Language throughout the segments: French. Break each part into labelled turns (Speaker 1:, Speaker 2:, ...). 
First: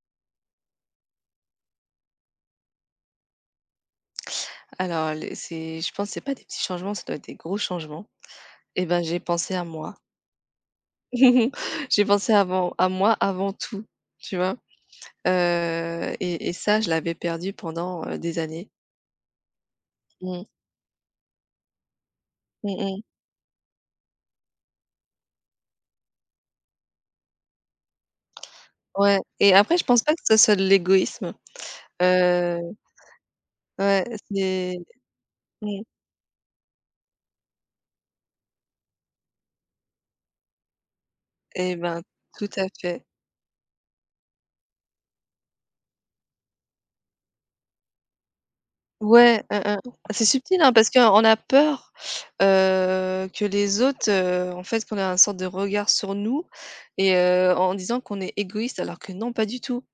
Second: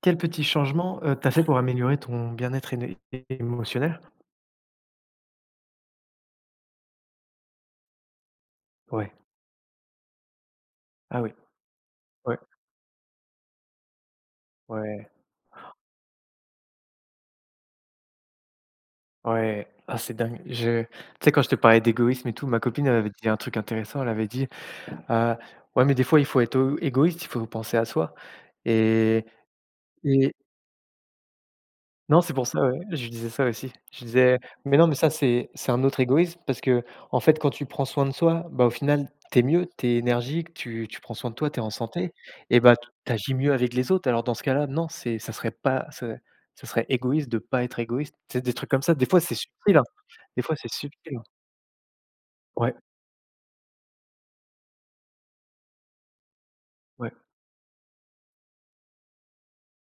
Speaker 1: Quel petit changement, tu fait pour améliorer ton bien-être éné é émotionnel?
Speaker 2: Alors les c'est je pense que c'est pas des petits changements, ça doit être des gros changements et ben,
Speaker 1: Ouais.
Speaker 2: j'ai pensé à moi.
Speaker 1: Ah oui.
Speaker 2: J'ai pensé
Speaker 1: Ouais,
Speaker 2: avant à moi avant tout, tu vois?
Speaker 1: ouais,
Speaker 2: Et ça, je l'avais perdu pendant des années.
Speaker 1: ouais. Ah c'est dingue.
Speaker 2: Mmh.
Speaker 1: Je Tu sais, quand je te parlais d'égoïsme et tout, ma
Speaker 2: Mmh
Speaker 1: copine elle
Speaker 2: mh.
Speaker 1: avait dit un truc intéressant, elle avait dit: «Heu, ouais, mais des fois il faut être o égoïste, il faut penser à soi.»
Speaker 2: Ouais et après je pense pas que
Speaker 1: et
Speaker 2: ce soit de l'égoïsme.
Speaker 1: Non, c'est pour
Speaker 2: Heu,
Speaker 1: ça, ouais, je disais ça aussi.
Speaker 2: ouais,
Speaker 1: Je disais: «Mais
Speaker 2: c'est
Speaker 1: non, mais ça, c'est
Speaker 2: mmh
Speaker 1: un autre égoïsme parce que, en fait, quand tu prends soin de toi, bah, au final, tu es mieux, tu es énergique, tu prends soin de toi, tu es en
Speaker 2: et ben,
Speaker 1: santé
Speaker 2: tout
Speaker 1: et
Speaker 2: à
Speaker 1: bah,
Speaker 2: fait.
Speaker 1: tu agis mieux avec les autres.» Alors dans ce cas-là, non, c'est ça serait pas ça. Ça serait égoïste de pas être égoïste. C'est des trucs comme ça. Des fois, c'est
Speaker 2: Ouais, hein,
Speaker 1: subtil,
Speaker 2: hein.
Speaker 1: hein.
Speaker 2: C'est
Speaker 1: Des fois,
Speaker 2: subtil, hein,
Speaker 1: c'est
Speaker 2: parce
Speaker 1: subtil, hein.
Speaker 2: qu'on a peur,
Speaker 1: Ouais,
Speaker 2: heu, que les autres, en fait, qu'on a une sorte de regard sur nous
Speaker 1: ouais,
Speaker 2: et en disant qu'on est égoïste alors que non, pas du tout,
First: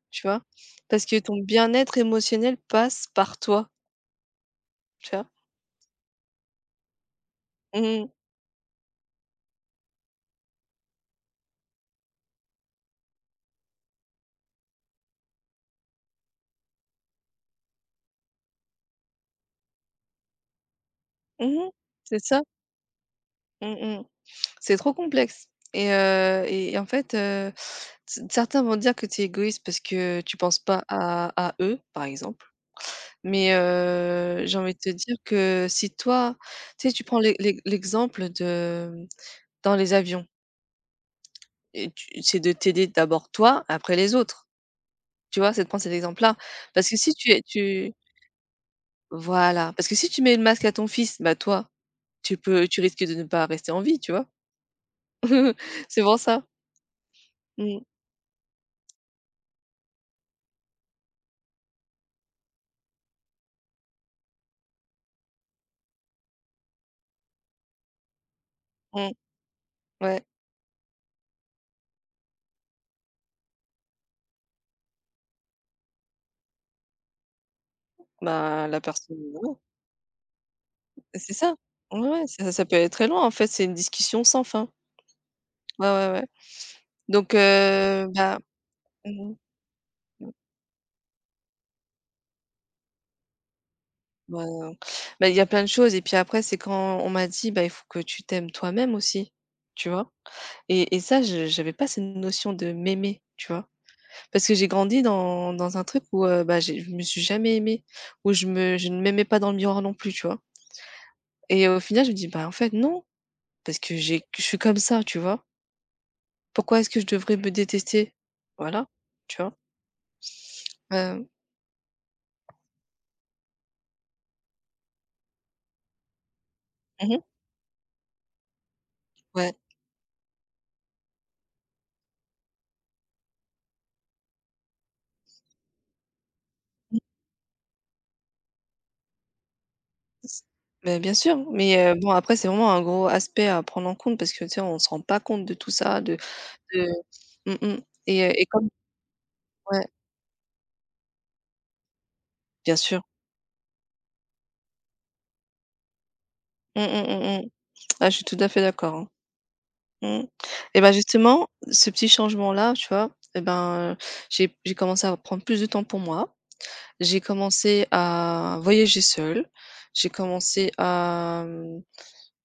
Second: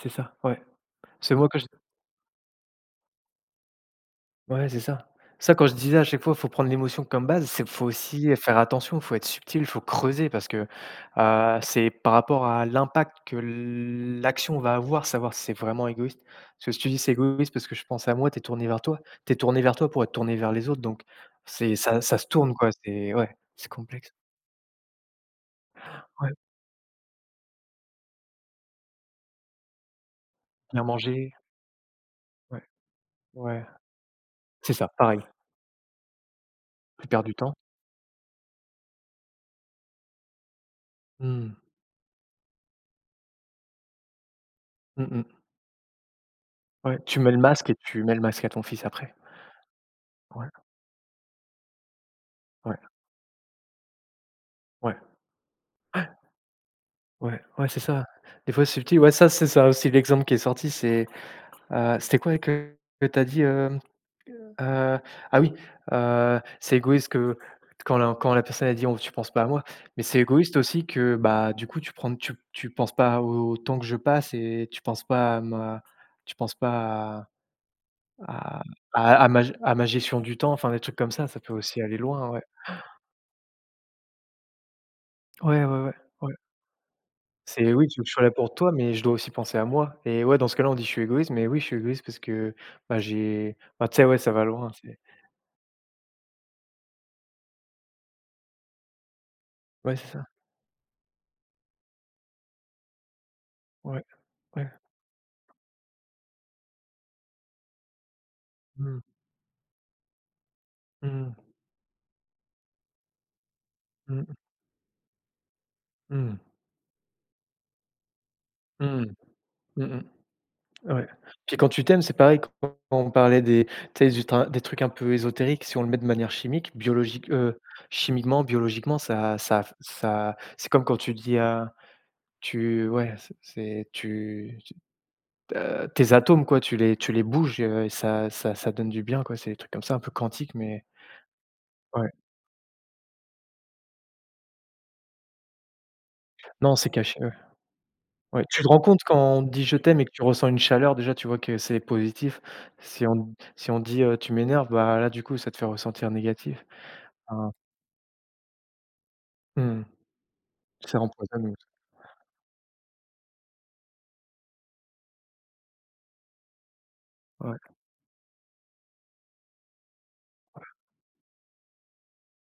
Speaker 1: c'est
Speaker 2: tu
Speaker 1: ça,
Speaker 2: vois?
Speaker 1: ouais.
Speaker 2: Parce que
Speaker 1: C'est
Speaker 2: ton
Speaker 1: moi quand je
Speaker 2: bien-être émotionnel passe par toi,
Speaker 1: Ouais, c'est ça.
Speaker 2: tu vois?
Speaker 1: Ça, quand je disais à chaque fois, faut prendre l'émotion comme base, c'est faut
Speaker 2: Mmh mh.
Speaker 1: aussi faire attention, faut être subtil, faut creuser parce que, c'est par rapport à l'impact que l'action va avoir, savoir si c'est vraiment égoïste. Parce que si tu dis: «C'est égoïste parce que je pense à moi.» T'es tourné vers toi. T'es tourné vers toi pour être tourné vers les autres, donc
Speaker 2: Mmh.
Speaker 1: c'est ça, ça
Speaker 2: C'est
Speaker 1: se
Speaker 2: ça.
Speaker 1: tourne quoi, c'est ouais, c'est
Speaker 2: Mmh mmh.
Speaker 1: complexe.
Speaker 2: C'est trop complexe et
Speaker 1: Ouais,
Speaker 2: heu et et en fait, heu, c certains vont dire que tu es égoïste parce que tu penses pas
Speaker 1: bien manger,
Speaker 2: à eux, par exemple.
Speaker 1: ouais,
Speaker 2: Mais
Speaker 1: ouais,
Speaker 2: j'ai
Speaker 1: c'est
Speaker 2: envie de
Speaker 1: ça,
Speaker 2: te dire
Speaker 1: pareil,
Speaker 2: que si toi, tu sais, tu
Speaker 1: tu
Speaker 2: prends
Speaker 1: perds du temps.
Speaker 2: l'exemple de, dans les avions
Speaker 1: Hmm.
Speaker 2: et tu c'est de t'aider d'abord toi, après les autres.
Speaker 1: Mmh
Speaker 2: Tu
Speaker 1: mh.
Speaker 2: vois? C'est de prendre cet exemple-là. Parce que
Speaker 1: Ouais,
Speaker 2: si
Speaker 1: tu
Speaker 2: tu
Speaker 1: mets le
Speaker 2: es
Speaker 1: masque et
Speaker 2: tu
Speaker 1: tu mets le masque à ton fils après.
Speaker 2: voilà, parce que si tu mets le
Speaker 1: Ouais,
Speaker 2: masque à ton fils, bah, toi,
Speaker 1: ouais,
Speaker 2: tu risques de ne pas rester en vie, tu vois?
Speaker 1: ouais.
Speaker 2: C'est pour ça.
Speaker 1: Ouais, ouais, c'est
Speaker 2: Mmh,
Speaker 1: ça. Des fois, c'est petit. Ouais, ça, c'est ça aussi l'exemple qui est sorti, c'est, c'était quoi que tu as dit, hem? Heu, ah oui, c'est égoïste que quand la personne a dit: «Oh,
Speaker 2: mmh,
Speaker 1: tu penses pas à moi.» Mais c'est
Speaker 2: ouais.
Speaker 1: égoïste aussi que, bah, du coup, tu penses pas au temps que je passe et tu penses pas tu penses pas à à
Speaker 2: Bah, la personne, voilà.
Speaker 1: à ma gestion du temps, enfin, des trucs comme ça,
Speaker 2: C'est
Speaker 1: ça peut
Speaker 2: ça.
Speaker 1: aussi aller
Speaker 2: Ouais, ouais,
Speaker 1: loin, ouais.
Speaker 2: ça peut aller très loin, en fait, c'est une discussion sans fin.
Speaker 1: Ouais, ouais,
Speaker 2: Ouais,
Speaker 1: ouais,
Speaker 2: ouais, ouais.
Speaker 1: ouais.
Speaker 2: Donc
Speaker 1: C'est oui, tu je suis là
Speaker 2: bah,
Speaker 1: pour toi, mais je dois aussi
Speaker 2: mmh
Speaker 1: penser à moi et ouais, dans ce cas-là, on dit: «Je suis égoïste», mais oui, je suis égoïste parce que, bah, j'ai bah, tu sais, ouais, ça
Speaker 2: Bah,
Speaker 1: va loin, c'est
Speaker 2: bah, il y a plein de choses et puis après, c'est quand on m'a dit: «Bah, il faut que tu t'aimes toi-même aussi», tu
Speaker 1: ouais, c'est
Speaker 2: vois?
Speaker 1: ça,
Speaker 2: Et ça, je j'avais pas cette notion de m'aimer, tu vois?
Speaker 1: ouais,
Speaker 2: Parce que j'ai
Speaker 1: ouais.
Speaker 2: grandi dans un truc où, bah, j'ai je me suis jamais aimée, où je
Speaker 1: Mmh.
Speaker 2: ne m'aimais pas dans le miroir non plus, tu vois?
Speaker 1: Mmh.
Speaker 2: Et au final, je me dis: «Bah, en fait, non, parce que j'ai
Speaker 1: Mmh.
Speaker 2: je suis comme ça», tu vois?
Speaker 1: Mmh.
Speaker 2: Pourquoi est-ce que je devrais me détester? Voilà,
Speaker 1: Mmh.
Speaker 2: tu vois?
Speaker 1: Mmh mh. Ouais.
Speaker 2: Heu,
Speaker 1: Puis quand tu t'aimes, c'est pareil, quand on parlait des tu sais, du tra des trucs un peu ésotériques, si on le met de manière chimique,
Speaker 2: mmh
Speaker 1: biologique, chimiquement, biologiquement, ça
Speaker 2: ouais.
Speaker 1: ça ça c'est comme quand tu dis à tu ouais, c'est tu tes atomes quoi, tu les bouges, et ça donne du bien quoi, c'est des trucs comme ça un peu quantiques, mais
Speaker 2: Bah, bien sûr, mais bon
Speaker 1: ouais.
Speaker 2: après c'est vraiment un gros aspect à prendre en compte parce que tu sais, on se rend pas compte de tout ça,
Speaker 1: Non,
Speaker 2: de
Speaker 1: c'est caché, ouais.
Speaker 2: mmh mh
Speaker 1: Ouais,
Speaker 2: et
Speaker 1: tu
Speaker 2: comme
Speaker 1: te rends compte quand on te dit: «Je
Speaker 2: ouais,
Speaker 1: t'aime» et que tu ressens une chaleur déjà, tu vois que c'est positif.
Speaker 2: bien sûr.
Speaker 1: Si on dit, «Tu m'énerves», bah là, du coup, ça te fait ressentir négatif.
Speaker 2: Mmh, mmh, mmh, mmh.
Speaker 1: Enfin,
Speaker 2: Ah je suis tout à fait d'accord, hein.
Speaker 1: mmh,
Speaker 2: Mmh. Et ben
Speaker 1: ça
Speaker 2: justement,
Speaker 1: empoisonne, oui.
Speaker 2: ce petit changement-là, tu vois? Et ben, j'ai commencé à prendre plus de temps pour moi. J'ai
Speaker 1: Ouais,
Speaker 2: commencé à voyager seule. J'ai commencé à,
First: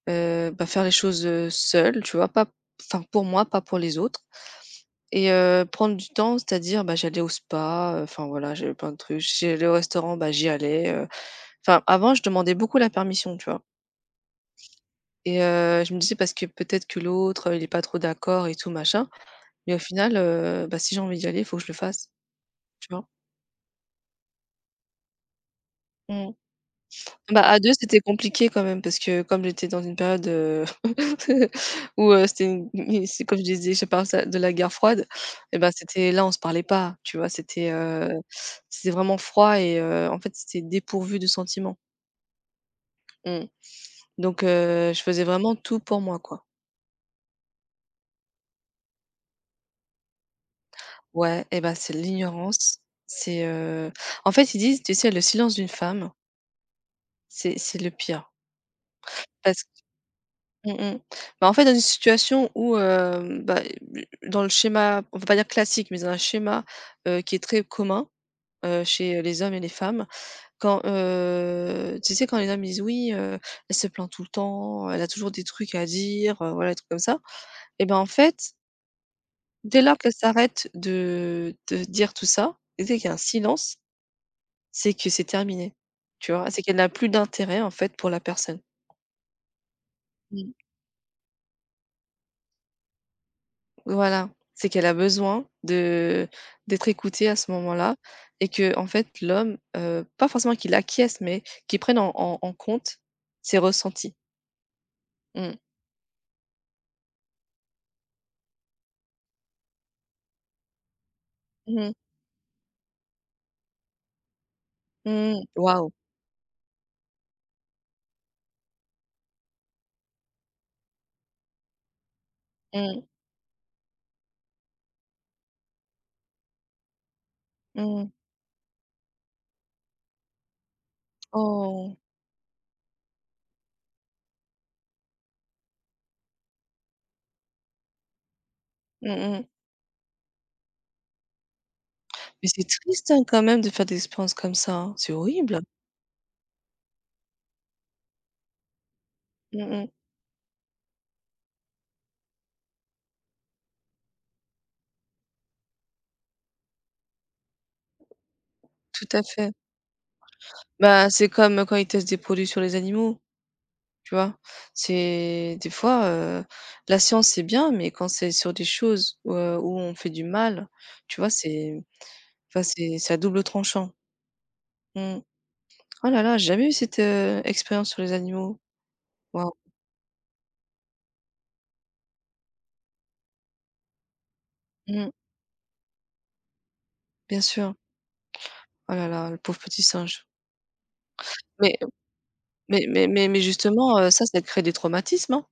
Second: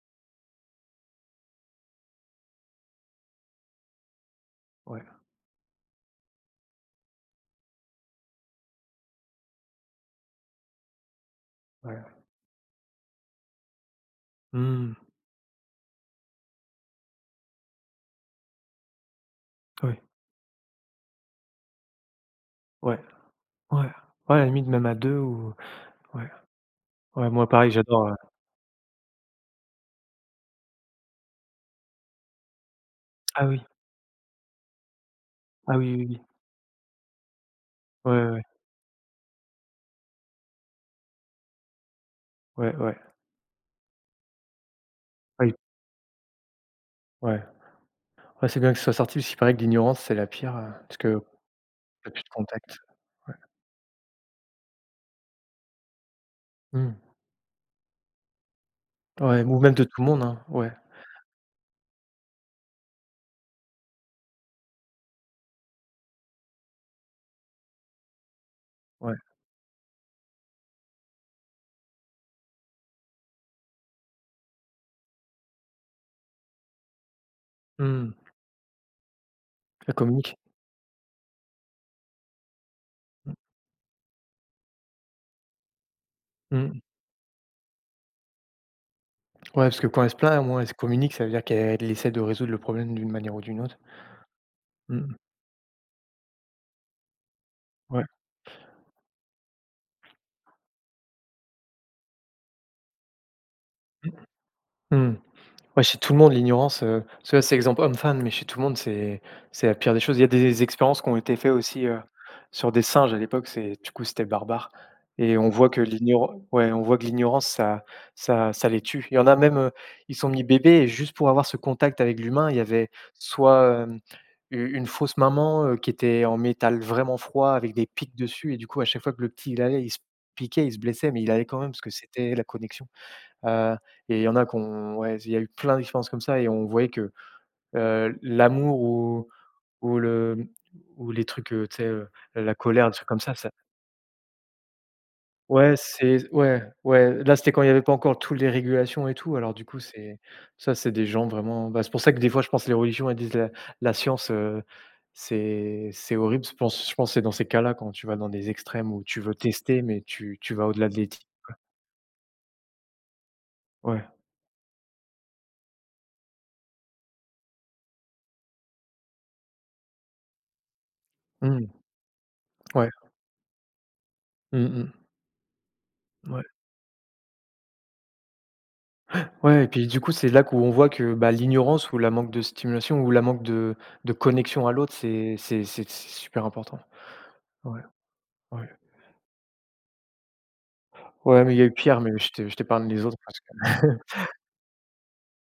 Speaker 2: bah, faire les choses, seule, tu vois? Pas enfin pour moi, pas pour les autres.
Speaker 1: ouais,
Speaker 2: Et prendre du temps, c'est-à-dire, bah, j'allais au spa, enfin voilà, j'avais plein de trucs. J'allais au restaurant, bah, j'y allais. Enfin, avant,
Speaker 1: ouais.
Speaker 2: je demandais beaucoup la permission, tu vois?
Speaker 1: Mmh,
Speaker 2: Et je me disais parce que peut-être que l'autre, il est pas trop d'accord et tout machin, mais au
Speaker 1: oui,
Speaker 2: final, bah, si j'ai envie d'y aller, il faut que je le fasse, tu
Speaker 1: ouais,
Speaker 2: vois?
Speaker 1: ouais, ouais, à la limite même à 2 ou ouais,
Speaker 2: Mmh.
Speaker 1: ouais,
Speaker 2: Bah,
Speaker 1: moi
Speaker 2: à
Speaker 1: pareil,
Speaker 2: 2 c'était
Speaker 1: j'adore,
Speaker 2: compliqué quand même parce que comme j'étais dans une période, où, c'était une c'est comme je
Speaker 1: ah oui,
Speaker 2: disais, je parle ça de la guerre froide et ben
Speaker 1: ah oui, oui,
Speaker 2: c'était
Speaker 1: oui.
Speaker 2: là, on se parlait pas, tu vois? C'était, heu,
Speaker 1: Ouais, ouais,
Speaker 2: c'était vraiment froid et en fait, c'était dépourvu de sentiments.
Speaker 1: ouais, ouais, ouais,
Speaker 2: Mmh. Donc je faisais
Speaker 1: ouais,
Speaker 2: vraiment tout pour moi, quoi.
Speaker 1: ouais. Ouais, c'est bien que ce soit sorti, parce qu'il paraît que l'ignorance, c'est la pire, parce que
Speaker 2: Ouais et ben c'est
Speaker 1: tu plus de contact.
Speaker 2: l'ignorance,
Speaker 1: Ouais.
Speaker 2: c'est, heu en fait, ils disent, tu sais, le silence d'une femme,
Speaker 1: Mmh.
Speaker 2: c'est le pire.
Speaker 1: Ouais, ou
Speaker 2: Parce
Speaker 1: même de tout le monde, hein.
Speaker 2: Mmh
Speaker 1: Ouais,
Speaker 2: mh. Bah, en fait, dans une situation où, bah, dans le schéma, on va pas dire classique, mais dans un schéma, qui est très commun,
Speaker 1: ouais.
Speaker 2: chez les hommes et les femmes, quand, tu sais, quand les hommes disent: «Oui, elle se plaint tout le temps, elle a toujours des trucs à dire», voilà, des trucs comme ça et ben, en
Speaker 1: Mmh.
Speaker 2: fait, dès
Speaker 1: Elle
Speaker 2: lors qu'elle
Speaker 1: communique.
Speaker 2: s'arrête de dire tout ça et dès qu'il y a un silence, c'est que c'est terminé, tu vois? C'est qu'elle
Speaker 1: Mmh.
Speaker 2: n'a plus d'intérêt, en fait, pour la personne.
Speaker 1: Ouais, parce que quand elle se plaint, au moins elle se communique, ça veut dire qu'elle essaie de résoudre le problème d'une manière ou d'une autre.
Speaker 2: Voilà, c'est qu'elle a
Speaker 1: Mmh.
Speaker 2: besoin de d'être écoutée à ce moment-là
Speaker 1: Ouais.
Speaker 2: et que en fait l'homme, pas forcément qu'il acquiesce, mais qu'il prenne en compte ses
Speaker 1: Mmh.
Speaker 2: ressentis.
Speaker 1: Mmh.
Speaker 2: Mmh.
Speaker 1: Ouais, chez tout le monde, l'ignorance, parce que là, c'est exemple homme-femme, mais chez tout le monde, c'est la pire des choses. Il y a des expériences qui ont été faites
Speaker 2: Mmh
Speaker 1: aussi,
Speaker 2: mh.
Speaker 1: sur des singes à l'époque, c'est du coup, c'était barbare et
Speaker 2: Mmh. Waouh.
Speaker 1: on voit que l'ignorance, ça les tue. Il y en a même, ils sont mis bébés et juste pour avoir ce contact avec l'humain, il y avait
Speaker 2: Mmh.
Speaker 1: soit, u une fausse maman, qui était en métal vraiment froid avec des
Speaker 2: Mmh.
Speaker 1: pics dessus et, du coup, à chaque fois que le petit, il allait, il se piquait, il se blessait, mais il allait quand même parce que
Speaker 2: Oh.
Speaker 1: c'était la connexion. Heu et il y en a qu'on, ouais, il y a eu plein d'expériences comme ça et on voyait que, l'amour
Speaker 2: Mmh mh.
Speaker 1: ou le ou les trucs, tu sais,
Speaker 2: Mais
Speaker 1: la
Speaker 2: c'est
Speaker 1: colère, des trucs
Speaker 2: triste,
Speaker 1: comme
Speaker 2: hein,
Speaker 1: ça,
Speaker 2: quand
Speaker 1: ça
Speaker 2: même de faire des expériences comme ça, hein. C'est horrible.
Speaker 1: ouais, ouais, là, c'était quand il y avait pas encore toutes les régulations et tout, alors du
Speaker 2: Mmh
Speaker 1: coup,
Speaker 2: mh.
Speaker 1: c'est ça, c'est des gens vraiment bah, c'est pour ça que des fois, je pense que les religions, elles disent: «La science, c'est horrible.» Je pense que c'est dans ces cas-là, quand tu vas dans des extrêmes où
Speaker 2: Tout
Speaker 1: tu
Speaker 2: à
Speaker 1: veux
Speaker 2: fait.
Speaker 1: tester, mais tu vas au-delà de
Speaker 2: Bah,
Speaker 1: l'éthique.
Speaker 2: c'est comme, quand ils testent des produits sur les animaux.
Speaker 1: Ouais.
Speaker 2: Tu vois? C'est des fois, la science c'est bien, mais quand c'est sur des choses où on fait du mal, tu vois?
Speaker 1: Mmh.
Speaker 2: C'est enfin
Speaker 1: Ouais.
Speaker 2: c'est à double tranchant.
Speaker 1: Mmh mh.
Speaker 2: Mmh. Oh là là,
Speaker 1: Ouais.
Speaker 2: j'ai jamais eu cette, expérience sur les animaux. Waouh.
Speaker 1: Ouais, et puis du coup, c'est là où on voit que, bah, l'ignorance ou la manque de stimulation ou la manque de connexion à l'autre,
Speaker 2: Mmh.
Speaker 1: c'est super important.
Speaker 2: Bien sûr.
Speaker 1: Ouais, ouais.
Speaker 2: Oh là là, le pauvre petit singe.
Speaker 1: Ouais, mais il y a eu
Speaker 2: Mais
Speaker 1: pire, mais je
Speaker 2: mais
Speaker 1: t'épargne les
Speaker 2: mais
Speaker 1: autres
Speaker 2: mais mais
Speaker 1: parce que
Speaker 2: justement, ça crée des traumatismes, hein?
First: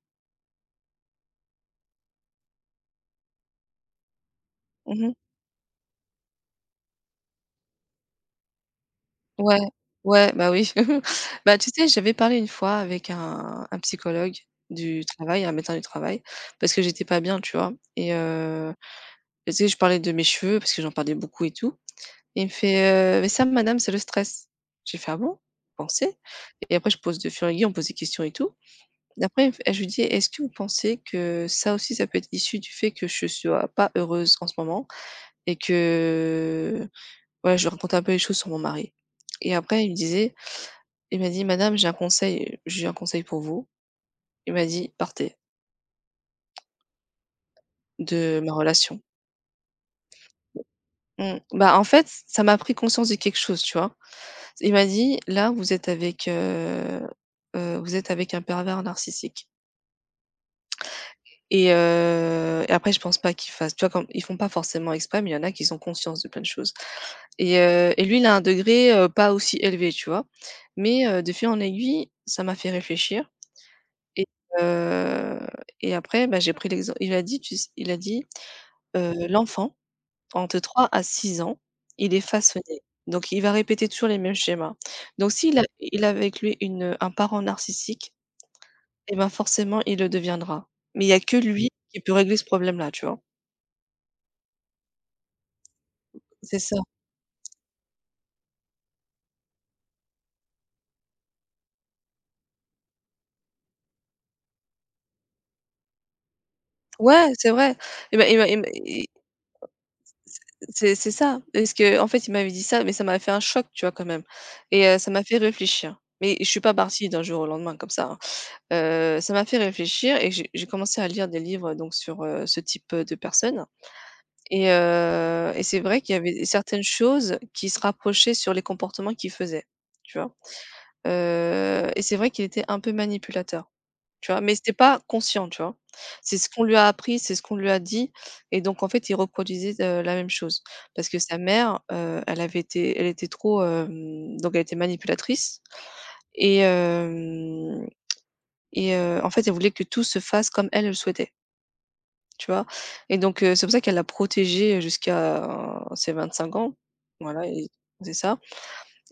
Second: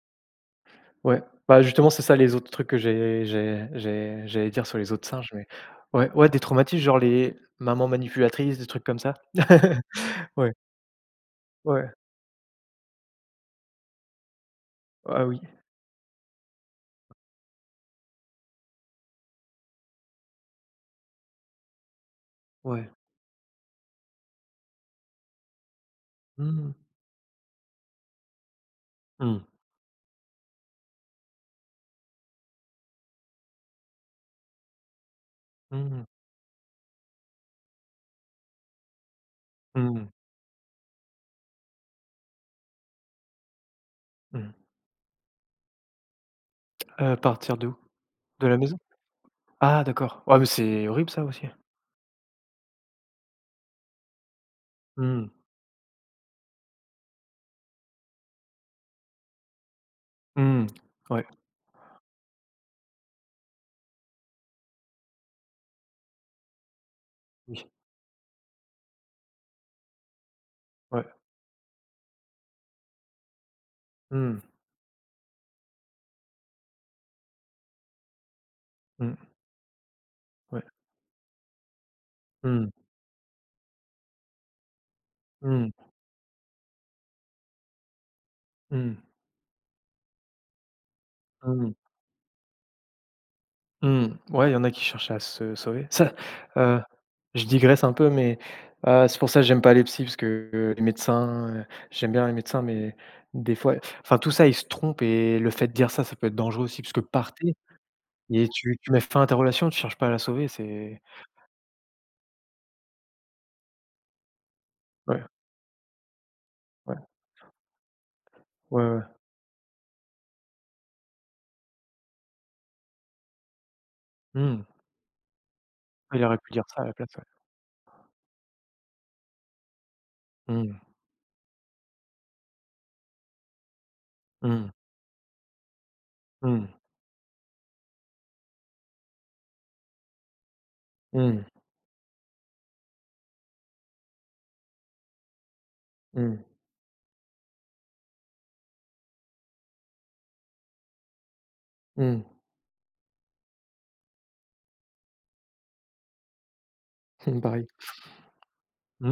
Speaker 1: ouais, bah, justement, c'est ça les autres trucs que j'allais dire sur les autres
Speaker 2: Mmh.
Speaker 1: singes, mais ouais, ouais, des traumatismes, genre les mamans manipulatrices, des trucs comme ça.
Speaker 2: Ouais, ouais, bah
Speaker 1: Ouais,
Speaker 2: oui. Bah, tu sais,
Speaker 1: ouais,
Speaker 2: j'avais parlé une fois avec un psychologue du
Speaker 1: ah oui,
Speaker 2: travail, un médecin du travail, parce que j'étais pas bien, tu vois? Et heu Tu sais, je parlais de mes cheveux parce que j'en parlais beaucoup et tout. Et il me
Speaker 1: ouais.
Speaker 2: fait: «Mais ça, madame, c'est le stress». J'ai fait: «Ah bon? Vous pensez?»
Speaker 1: Mmh.
Speaker 2: et après je pose de fil en aiguille, on pose des questions et tout. Et
Speaker 1: Mmh.
Speaker 2: après, il me fait je lui dis: «Est-ce que vous pensez que ça aussi, ça peut être issu du fait que je sois pas heureuse en ce moment?» et
Speaker 1: Mmh.
Speaker 2: que voilà, je lui racontais un peu les choses sur mon mari. Et après il me
Speaker 1: Mmh.
Speaker 2: disait il m'a dit: «Madame, j'ai un conseil pour vous».
Speaker 1: Mmh.
Speaker 2: Il m'a dit: «Partez
Speaker 1: Partir de où?
Speaker 2: de
Speaker 1: De
Speaker 2: ma
Speaker 1: la maison?
Speaker 2: relation».
Speaker 1: Ah d'accord. Ouais, mais c'est horrible ça
Speaker 2: Mmh.
Speaker 1: aussi.
Speaker 2: Bah, en fait, ça m'a pris conscience de quelque chose, tu vois? Il m'a dit:
Speaker 1: Mmh.
Speaker 2: «Là, vous êtes avec un pervers narcissique»
Speaker 1: Mmh. Ouais,
Speaker 2: et après je pense pas qu'ils fassent tu vois? Comme ils font pas forcément exprès, mais il y en a qui ont conscience de plein de choses et
Speaker 1: oui,
Speaker 2: heu et lui, il a un degré, pas aussi élevé, tu vois?
Speaker 1: ouais.
Speaker 2: Mais de fil en aiguille, ça m'a fait réfléchir et
Speaker 1: Mmh.
Speaker 2: heu et après, bah, j'ai pris l'exemple il a dit:
Speaker 1: Mmh.
Speaker 2: «L'enfant». Entre
Speaker 1: Ouais.
Speaker 2: 3 à 6 ans, il est
Speaker 1: Mmh.
Speaker 2: façonné. Donc il va répéter toujours les mêmes schémas. Donc s'il a
Speaker 1: Mmh.
Speaker 2: il a avec lui un parent narcissique
Speaker 1: Mmh.
Speaker 2: eh ben, forcément il le deviendra. Mais il y a que lui
Speaker 1: Mmh.
Speaker 2: qui peut régler ce problème-là, tu vois?
Speaker 1: Mmh. Ouais, il y en a qui cherchent à se sauver.
Speaker 2: C'est ça.
Speaker 1: Heu, je digresse un peu, mais, c'est pour ça que j'aime pas les psys, parce que les médecins, j'aime bien les médecins, mais des fois, enfin, tout ça, ils se trompent et le fait de dire ça, ça peut être dangereux aussi, parce que
Speaker 2: Ouais, c'est
Speaker 1: «partez»
Speaker 2: vrai. Eh ben et ben
Speaker 1: et
Speaker 2: et ben
Speaker 1: tu mets
Speaker 2: et
Speaker 1: fin à ta relation, tu cherches pas à la sauver,
Speaker 2: c'est
Speaker 1: c'est
Speaker 2: c'est ça. Parce que en fait, il m'avait dit ça, mais ça m'a fait un choc, tu vois, quand même et ça
Speaker 1: ouais,
Speaker 2: m'a fait réfléchir. Mais je suis pas
Speaker 1: ouais,
Speaker 2: partie d'un jour au lendemain comme ça, hein.
Speaker 1: ouais, ouais.
Speaker 2: Ça m'a fait réfléchir et j'ai commencé à lire des livres donc sur, ce type, de personnes.
Speaker 1: Mmh.
Speaker 2: Et c'est vrai qu'il
Speaker 1: Ah,
Speaker 2: y
Speaker 1: il aurait
Speaker 2: avait
Speaker 1: pu dire ça
Speaker 2: certaines
Speaker 1: à la place, ouais.
Speaker 2: choses qui se rapprochaient sur les comportements qu'il faisait, tu vois?
Speaker 1: Mmh.
Speaker 2: Et c'est vrai qu'il était un peu manipulateur, tu vois? Mais c'était
Speaker 1: Mmh.
Speaker 2: pas conscient, tu vois? C'est ce qu'on
Speaker 1: Mmh.
Speaker 2: lui a appris, c'est ce qu'on lui a dit et donc en fait, il reproduisait, la même chose. Parce que sa
Speaker 1: Mmh.
Speaker 2: mère, elle avait été elle était trop, hem donc elle était manipulatrice
Speaker 1: Mmh.
Speaker 2: et hem et en fait, elle voulait que tout se fasse comme elle le souhaitait.
Speaker 1: Mmh.
Speaker 2: Tu vois? Et donc c'est pour ça qu'elle l'a protégé jusqu'à ses 25 ans.
Speaker 1: Mmh,
Speaker 2: Voilà et
Speaker 1: pareil.
Speaker 2: c'est ça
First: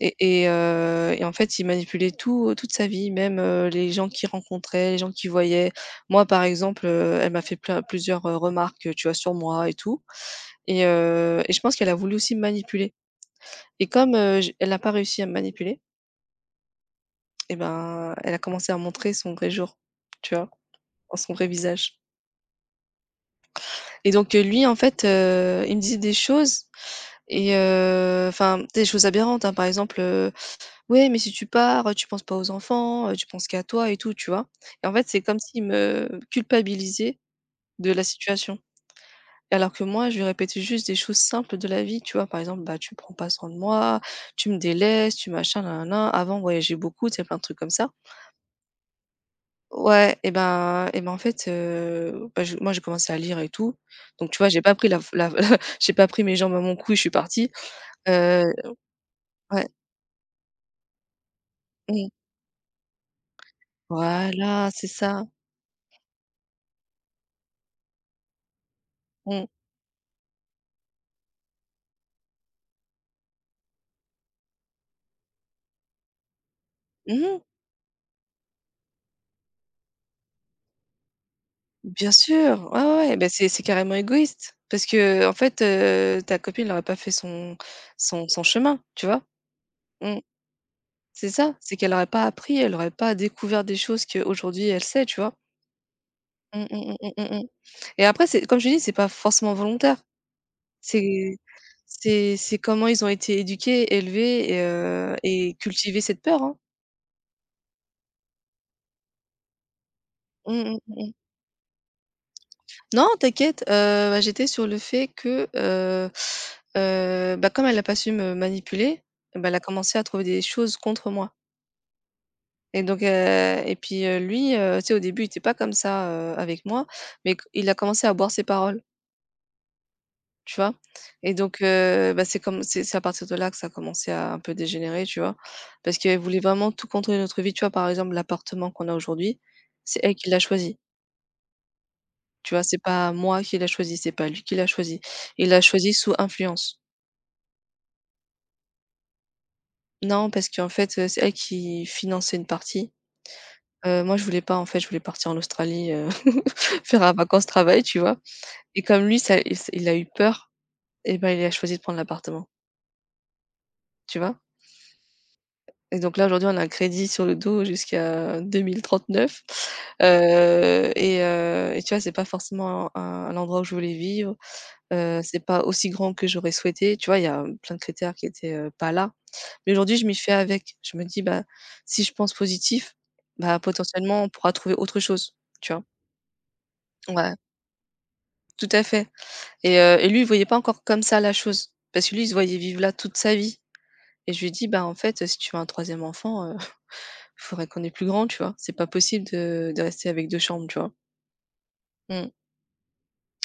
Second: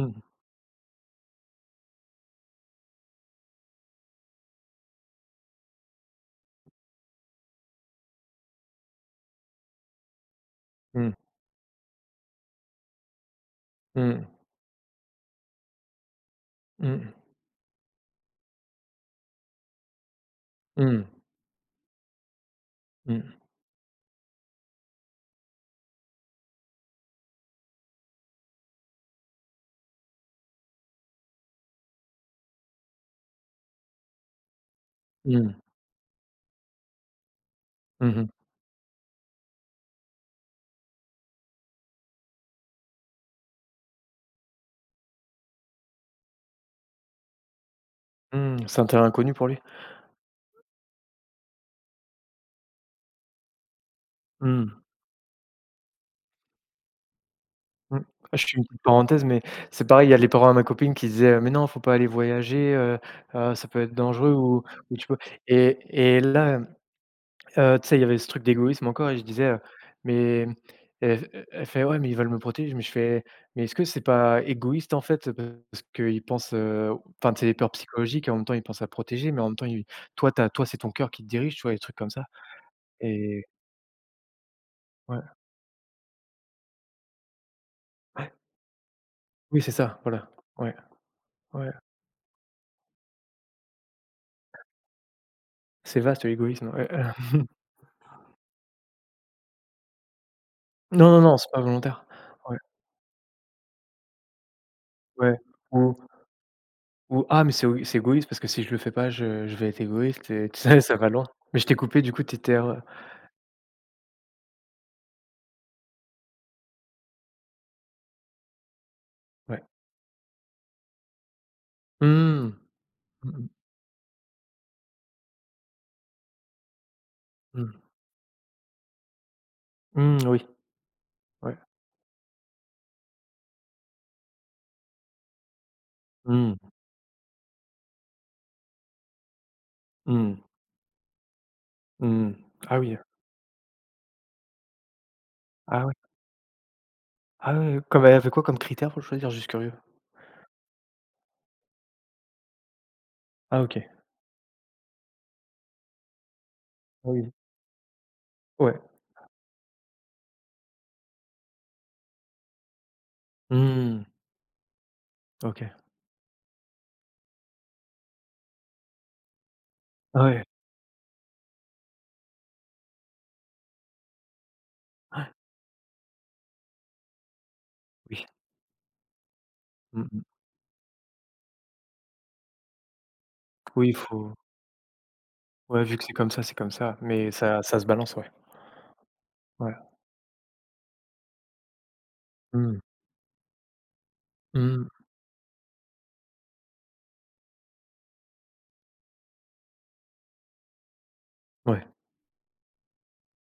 Speaker 2: et et heu et en fait, il manipulait toute sa vie, même, les gens qu'il rencontrait, les gens qu'il voyait. Moi, par exemple, elle m'a fait plein plusieurs, remarques, tu vois, sur moi et tout et
Speaker 1: Mmh.
Speaker 2: heu et je pense qu'elle a voulu aussi me manipuler et comme,
Speaker 1: Mmh.
Speaker 2: heu, j elle n'a pas réussi à me manipuler
Speaker 1: Mmh.
Speaker 2: et ben, elle a commencé à montrer son vrai jour, tu vois?
Speaker 1: Mmh.
Speaker 2: Son vrai visage
Speaker 1: Mmh.
Speaker 2: et donc lui, en fait, il me disait des choses. Enfin, des choses aberrantes, hein, par exemple: «Ouais, mais si tu pars, tu penses pas aux enfants, tu penses qu'à toi et tout», tu vois? Et en fait, c'est comme
Speaker 1: Mmh.
Speaker 2: s'il me culpabilisait de la
Speaker 1: Mmh mh.
Speaker 2: situation. Alors que moi, je lui répétais juste des choses simples de la vie, tu vois? Par exemple: «Bah, tu prends pas soin de moi, tu me délaisses, tu machin, nin-nin-nin». Avant, on voyageait beaucoup, tu sais, plein de trucs comme ça.
Speaker 1: Mmh, c'est un terrain inconnu pour lui.
Speaker 2: Ouais et ben, en fait, bah, je moi, j'ai commencé à lire et tout. Donc tu vois, j'ai
Speaker 1: Mmh.
Speaker 2: pas pris la j'ai pas pris mes jambes à mon cou et je suis partie.
Speaker 1: Mmh.
Speaker 2: Heu,
Speaker 1: Je fais une petite parenthèse, mais
Speaker 2: ouais.
Speaker 1: c'est pareil, il y a les parents à ma copine qui disaient: «Mais non, faut pas aller
Speaker 2: Mmh.
Speaker 1: voyager, ça peut être dangereux ou
Speaker 2: Voilà, c'est
Speaker 1: tu peux»,
Speaker 2: ça.
Speaker 1: et là, tu sais, il y avait ce truc d'égoïsme encore et je
Speaker 2: Mmh.
Speaker 1: disais, «Mais», elle f elle fait: «Ouais, mais ils veulent me protéger.» Mais je fais: «Mais est-ce que c'est pas égoïste, en fait, parce qu'ils pensent,
Speaker 2: Mmh
Speaker 1: enfin,
Speaker 2: mh.
Speaker 1: tu sais, les peurs psychologiques et, en même temps, ils pensent à protéger, mais en même temps, ils toi, tu as toi, c'est ton cœur qui te dirige», tu vois? Des trucs comme
Speaker 2: Bien
Speaker 1: ça.
Speaker 2: sûr, ouais, ouais, ouais. Bah,
Speaker 1: Et
Speaker 2: c'est carrément égoïste parce
Speaker 1: ouais,
Speaker 2: qu'en fait, ta copine aurait pas fait son chemin, tu vois?
Speaker 1: oui, c'est ça,
Speaker 2: Mmh.
Speaker 1: voilà, ouais,
Speaker 2: C'est ça,
Speaker 1: ouais.
Speaker 2: c'est qu'elle aurait pas appris, elle aurait pas découvert des choses qu'aujourd'hui elle sait, tu vois?
Speaker 1: C'est vaste
Speaker 2: Mmh,
Speaker 1: l'égoïsme, ouais.
Speaker 2: mmh, mmh, mmh, mmh, mmh, et après c'est comme je te dis, c'est pas forcément volontaire.
Speaker 1: Non, non,
Speaker 2: C'est
Speaker 1: non, c'est pas volontaire.
Speaker 2: c'est
Speaker 1: Ouais,
Speaker 2: c'est comment ils ont été éduqués, élevés et
Speaker 1: ouais. Ou
Speaker 2: cultiver cette peur, hein.
Speaker 1: ou: «Ah, mais c'est égoïste parce que si je le fais pas, je vais être égoïste» et tu
Speaker 2: Mmh
Speaker 1: sais,
Speaker 2: mh.
Speaker 1: ça va loin. Mais je t'ai coupé, du coup, t'étais étais,
Speaker 2: Non, t'inquiète, bah, j'étais sur le fait que, bah, comme elle a pas su me manipuler, bah, elle a
Speaker 1: ouais.
Speaker 2: commencé à trouver des choses contre moi
Speaker 1: Mmh.
Speaker 2: et donc
Speaker 1: Mmh mh.
Speaker 2: et puis, lui, tu sais, au début, il était pas comme ça, avec moi, mais q il a
Speaker 1: Mmh.
Speaker 2: commencé à boire ses paroles,
Speaker 1: Mmh, oui,
Speaker 2: tu vois? Et
Speaker 1: ouais.
Speaker 2: donc bah, c'est comme c'est à partir de là que ça a commencé à un peu dégénérer, tu vois? Parce qu'elle voulait
Speaker 1: Mmh.
Speaker 2: vraiment tout contrôler notre vie, tu vois? Par exemple, l'appartement qu'on a aujourd'hui, c'est elle qui l'a
Speaker 1: Mmh.
Speaker 2: choisi,
Speaker 1: Mmh.
Speaker 2: tu vois? C'est
Speaker 1: Ah oui,
Speaker 2: pas moi qui l'a choisi, c'est pas lui qui l'a choisi. Il l'a
Speaker 1: ah
Speaker 2: choisi
Speaker 1: oui.
Speaker 2: sous influence.
Speaker 1: Ah ouais, ouais. Comme elle avait quoi comme critère pour le choisir? Juste curieux.
Speaker 2: Non, parce qu'en fait, c'est elle qui finançait une partie.
Speaker 1: Ah OK.
Speaker 2: Moi je voulais pas en fait, je voulais partir en Australie, faire
Speaker 1: Ah
Speaker 2: un
Speaker 1: oui.
Speaker 2: vacances-travail, tu vois?
Speaker 1: Ouais.
Speaker 2: Et comme lui ça il a eu peur et bah, il a choisi de prendre l'appartement,
Speaker 1: Mmh.
Speaker 2: tu vois?
Speaker 1: OK.
Speaker 2: Et donc là aujourd'hui on a un crédit sur le dos jusqu'à 2039,
Speaker 1: Ah ouais,
Speaker 2: et tu vois, c'est pas forcément un l'endroit où je voulais vivre, c'est pas aussi grand que j'aurais souhaité, tu vois? Il y a plein de critères
Speaker 1: oui.
Speaker 2: qui étaient, pas là. Mais aujourd'hui, je
Speaker 1: Mmh
Speaker 2: m'y
Speaker 1: mh.
Speaker 2: fais avec. Je me dis: «Bah, si je pense positif, bah,
Speaker 1: Oui, il
Speaker 2: potentiellement, on
Speaker 1: faut
Speaker 2: pourra trouver autre chose», tu vois?
Speaker 1: Ouais, vu que c'est comme ça, mais
Speaker 2: Ouais,
Speaker 1: ça se balance, ouais.
Speaker 2: tout à fait,
Speaker 1: Ouais.
Speaker 2: et lui, il voyait pas encore comme ça la chose parce que lui, il se voyait vivre
Speaker 1: Mmh.
Speaker 2: là toute sa vie et je lui ai dit: «Bah,
Speaker 1: Mmh.
Speaker 2: en fait, si tu veux un troisième enfant, faudrait qu'on ait plus grand», tu vois? «C'est pas possible de rester avec 2 chambres», tu vois?
Speaker 1: Ouais.
Speaker 2: Mmh.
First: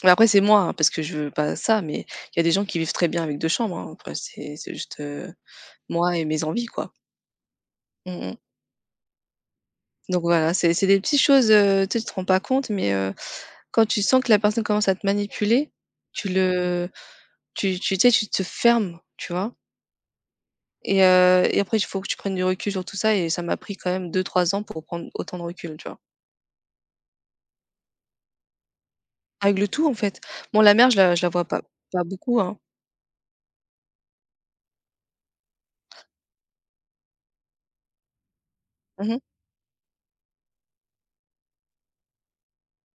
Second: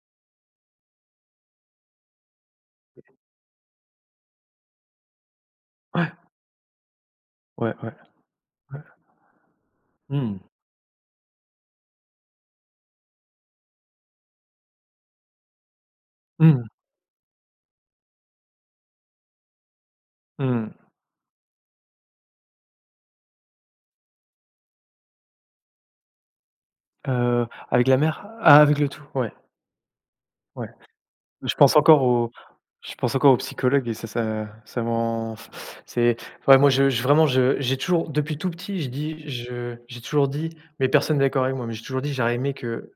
Speaker 2: Mais après, c'est moi, hein, parce que je veux pas ça, mais il y a des gens qui vivent très bien avec 2 chambres, hein. Après, c'est juste,
Speaker 1: Ouais.
Speaker 2: moi et mes envies, quoi.
Speaker 1: Ouais, ouais,
Speaker 2: Mmh mmh.
Speaker 1: ouais.
Speaker 2: Donc
Speaker 1: Mmh.
Speaker 2: voilà, c'est des petites choses, tu sais, tu te rends pas compte, mais quand tu sens que la personne commence à te manipuler, tu
Speaker 1: Mmh.
Speaker 2: le tu sais, tu te fermes, tu vois?
Speaker 1: Mmh.
Speaker 2: Et après, il faut que tu prennes du recul sur tout ça et ça m'a pris quand même 2 3 ans pour prendre autant de recul, tu vois?
Speaker 1: Avec la mer? Ah, avec le tout, ouais.
Speaker 2: Avec le tout, en fait. Bon,
Speaker 1: Ouais.
Speaker 2: la mère, je la vois
Speaker 1: Je pense encore
Speaker 2: pas
Speaker 1: au
Speaker 2: beaucoup, hein.
Speaker 1: je pense encore aux psychologues et ça ça ça m'en c'est ouais, moi, je vraiment, je j'ai toujours, depuis tout petit, je
Speaker 2: Mhm mh.
Speaker 1: dis je j'ai toujours dit, mais personne n'est d'accord avec moi, mais j'ai toujours dit: «J'aurais aimé que,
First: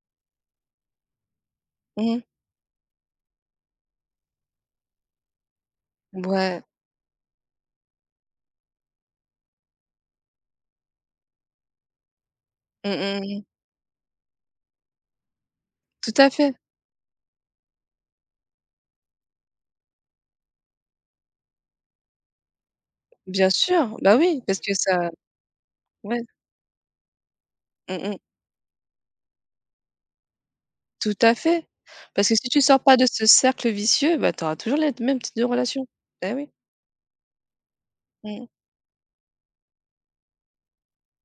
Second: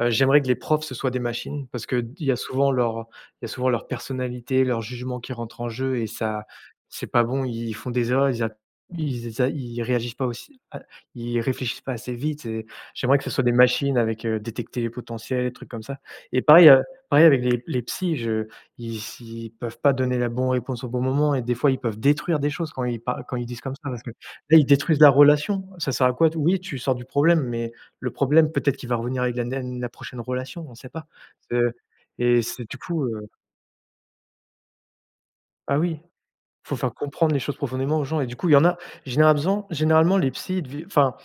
Speaker 1: heu, j'aimerais que les profs, ce soient des machines», parce que
Speaker 2: Mmh.
Speaker 1: il y a souvent leur personnalité, leur jugement qui rentre en jeu, et ça,
Speaker 2: Ouais.
Speaker 1: c'est pas bon. Ils font des erreurs, ils réagissent pas aussi a ils réfléchissent pas assez vite, et
Speaker 2: Mmh
Speaker 1: j'aimerais
Speaker 2: mh,
Speaker 1: que ce soit
Speaker 2: mmh.
Speaker 1: des machines avec, détecter les potentiels, des trucs comme ça.
Speaker 2: Tout à
Speaker 1: Et
Speaker 2: fait.
Speaker 1: pareil, ouais, avec les psys, je ils ils peuvent pas donner la bonne réponse au bon moment et des fois, ils peuvent détruire des choses quand ils
Speaker 2: Bien
Speaker 1: disent comme ça,
Speaker 2: sûr,
Speaker 1: parce que
Speaker 2: bah oui,
Speaker 1: là,
Speaker 2: parce
Speaker 1: ils
Speaker 2: que
Speaker 1: détruisent
Speaker 2: ça
Speaker 1: la relation. Ça sert à
Speaker 2: ouais.
Speaker 1: quoi? Oui, tu sors du problème, mais
Speaker 2: Mmh
Speaker 1: le
Speaker 2: mh.
Speaker 1: problème, peut-être qu'il va revenir avec la prochaine relation, on ne sait pas.
Speaker 2: Tout à fait.
Speaker 1: Heu
Speaker 2: Parce que
Speaker 1: et
Speaker 2: si tu
Speaker 1: c'est du
Speaker 2: sors pas de
Speaker 1: coup,
Speaker 2: ce
Speaker 1: heu
Speaker 2: cercle vicieux, bah, tu auras toujours les mêmes types de
Speaker 1: ah
Speaker 2: relations.
Speaker 1: oui,
Speaker 2: Beh, oui.
Speaker 1: faut faire comprendre les choses profondément aux gens et, du
Speaker 2: Mmh.
Speaker 1: coup, il y en a généralement les psys, ils devi enfin,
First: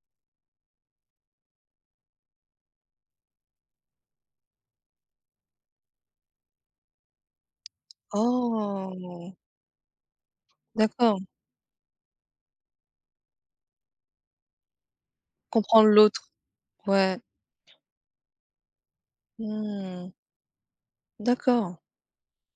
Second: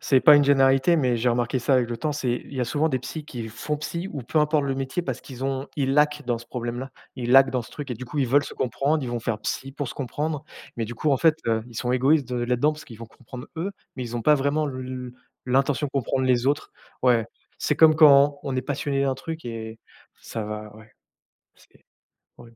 Speaker 1: c'est pas une généralité, mais j'ai remarqué ça avec le temps, c'est il y a souvent des psys qui font psy, ou peu importe le métier, parce qu'ils ont ils laquent dans ce problème-là. Ils laquent dans ce truc et, du coup, ils veulent se comprendre, ils vont
Speaker 2: Oh!
Speaker 1: faire psy pour se comprendre, mais, du coup, en
Speaker 2: D'accord.
Speaker 1: fait, ils sont égoïstes, là-dedans, parce qu'ils vont comprendre eux, mais ils ont pas vraiment l'intention
Speaker 2: Comprendre
Speaker 1: de comprendre
Speaker 2: l'autre.
Speaker 1: les autres.
Speaker 2: Ouais.
Speaker 1: Ouais, c'est comme quand on est passionné d'un truc et
Speaker 2: Mmh.
Speaker 1: ça va, ouais,
Speaker 2: D'accord.
Speaker 1: c'est ouais.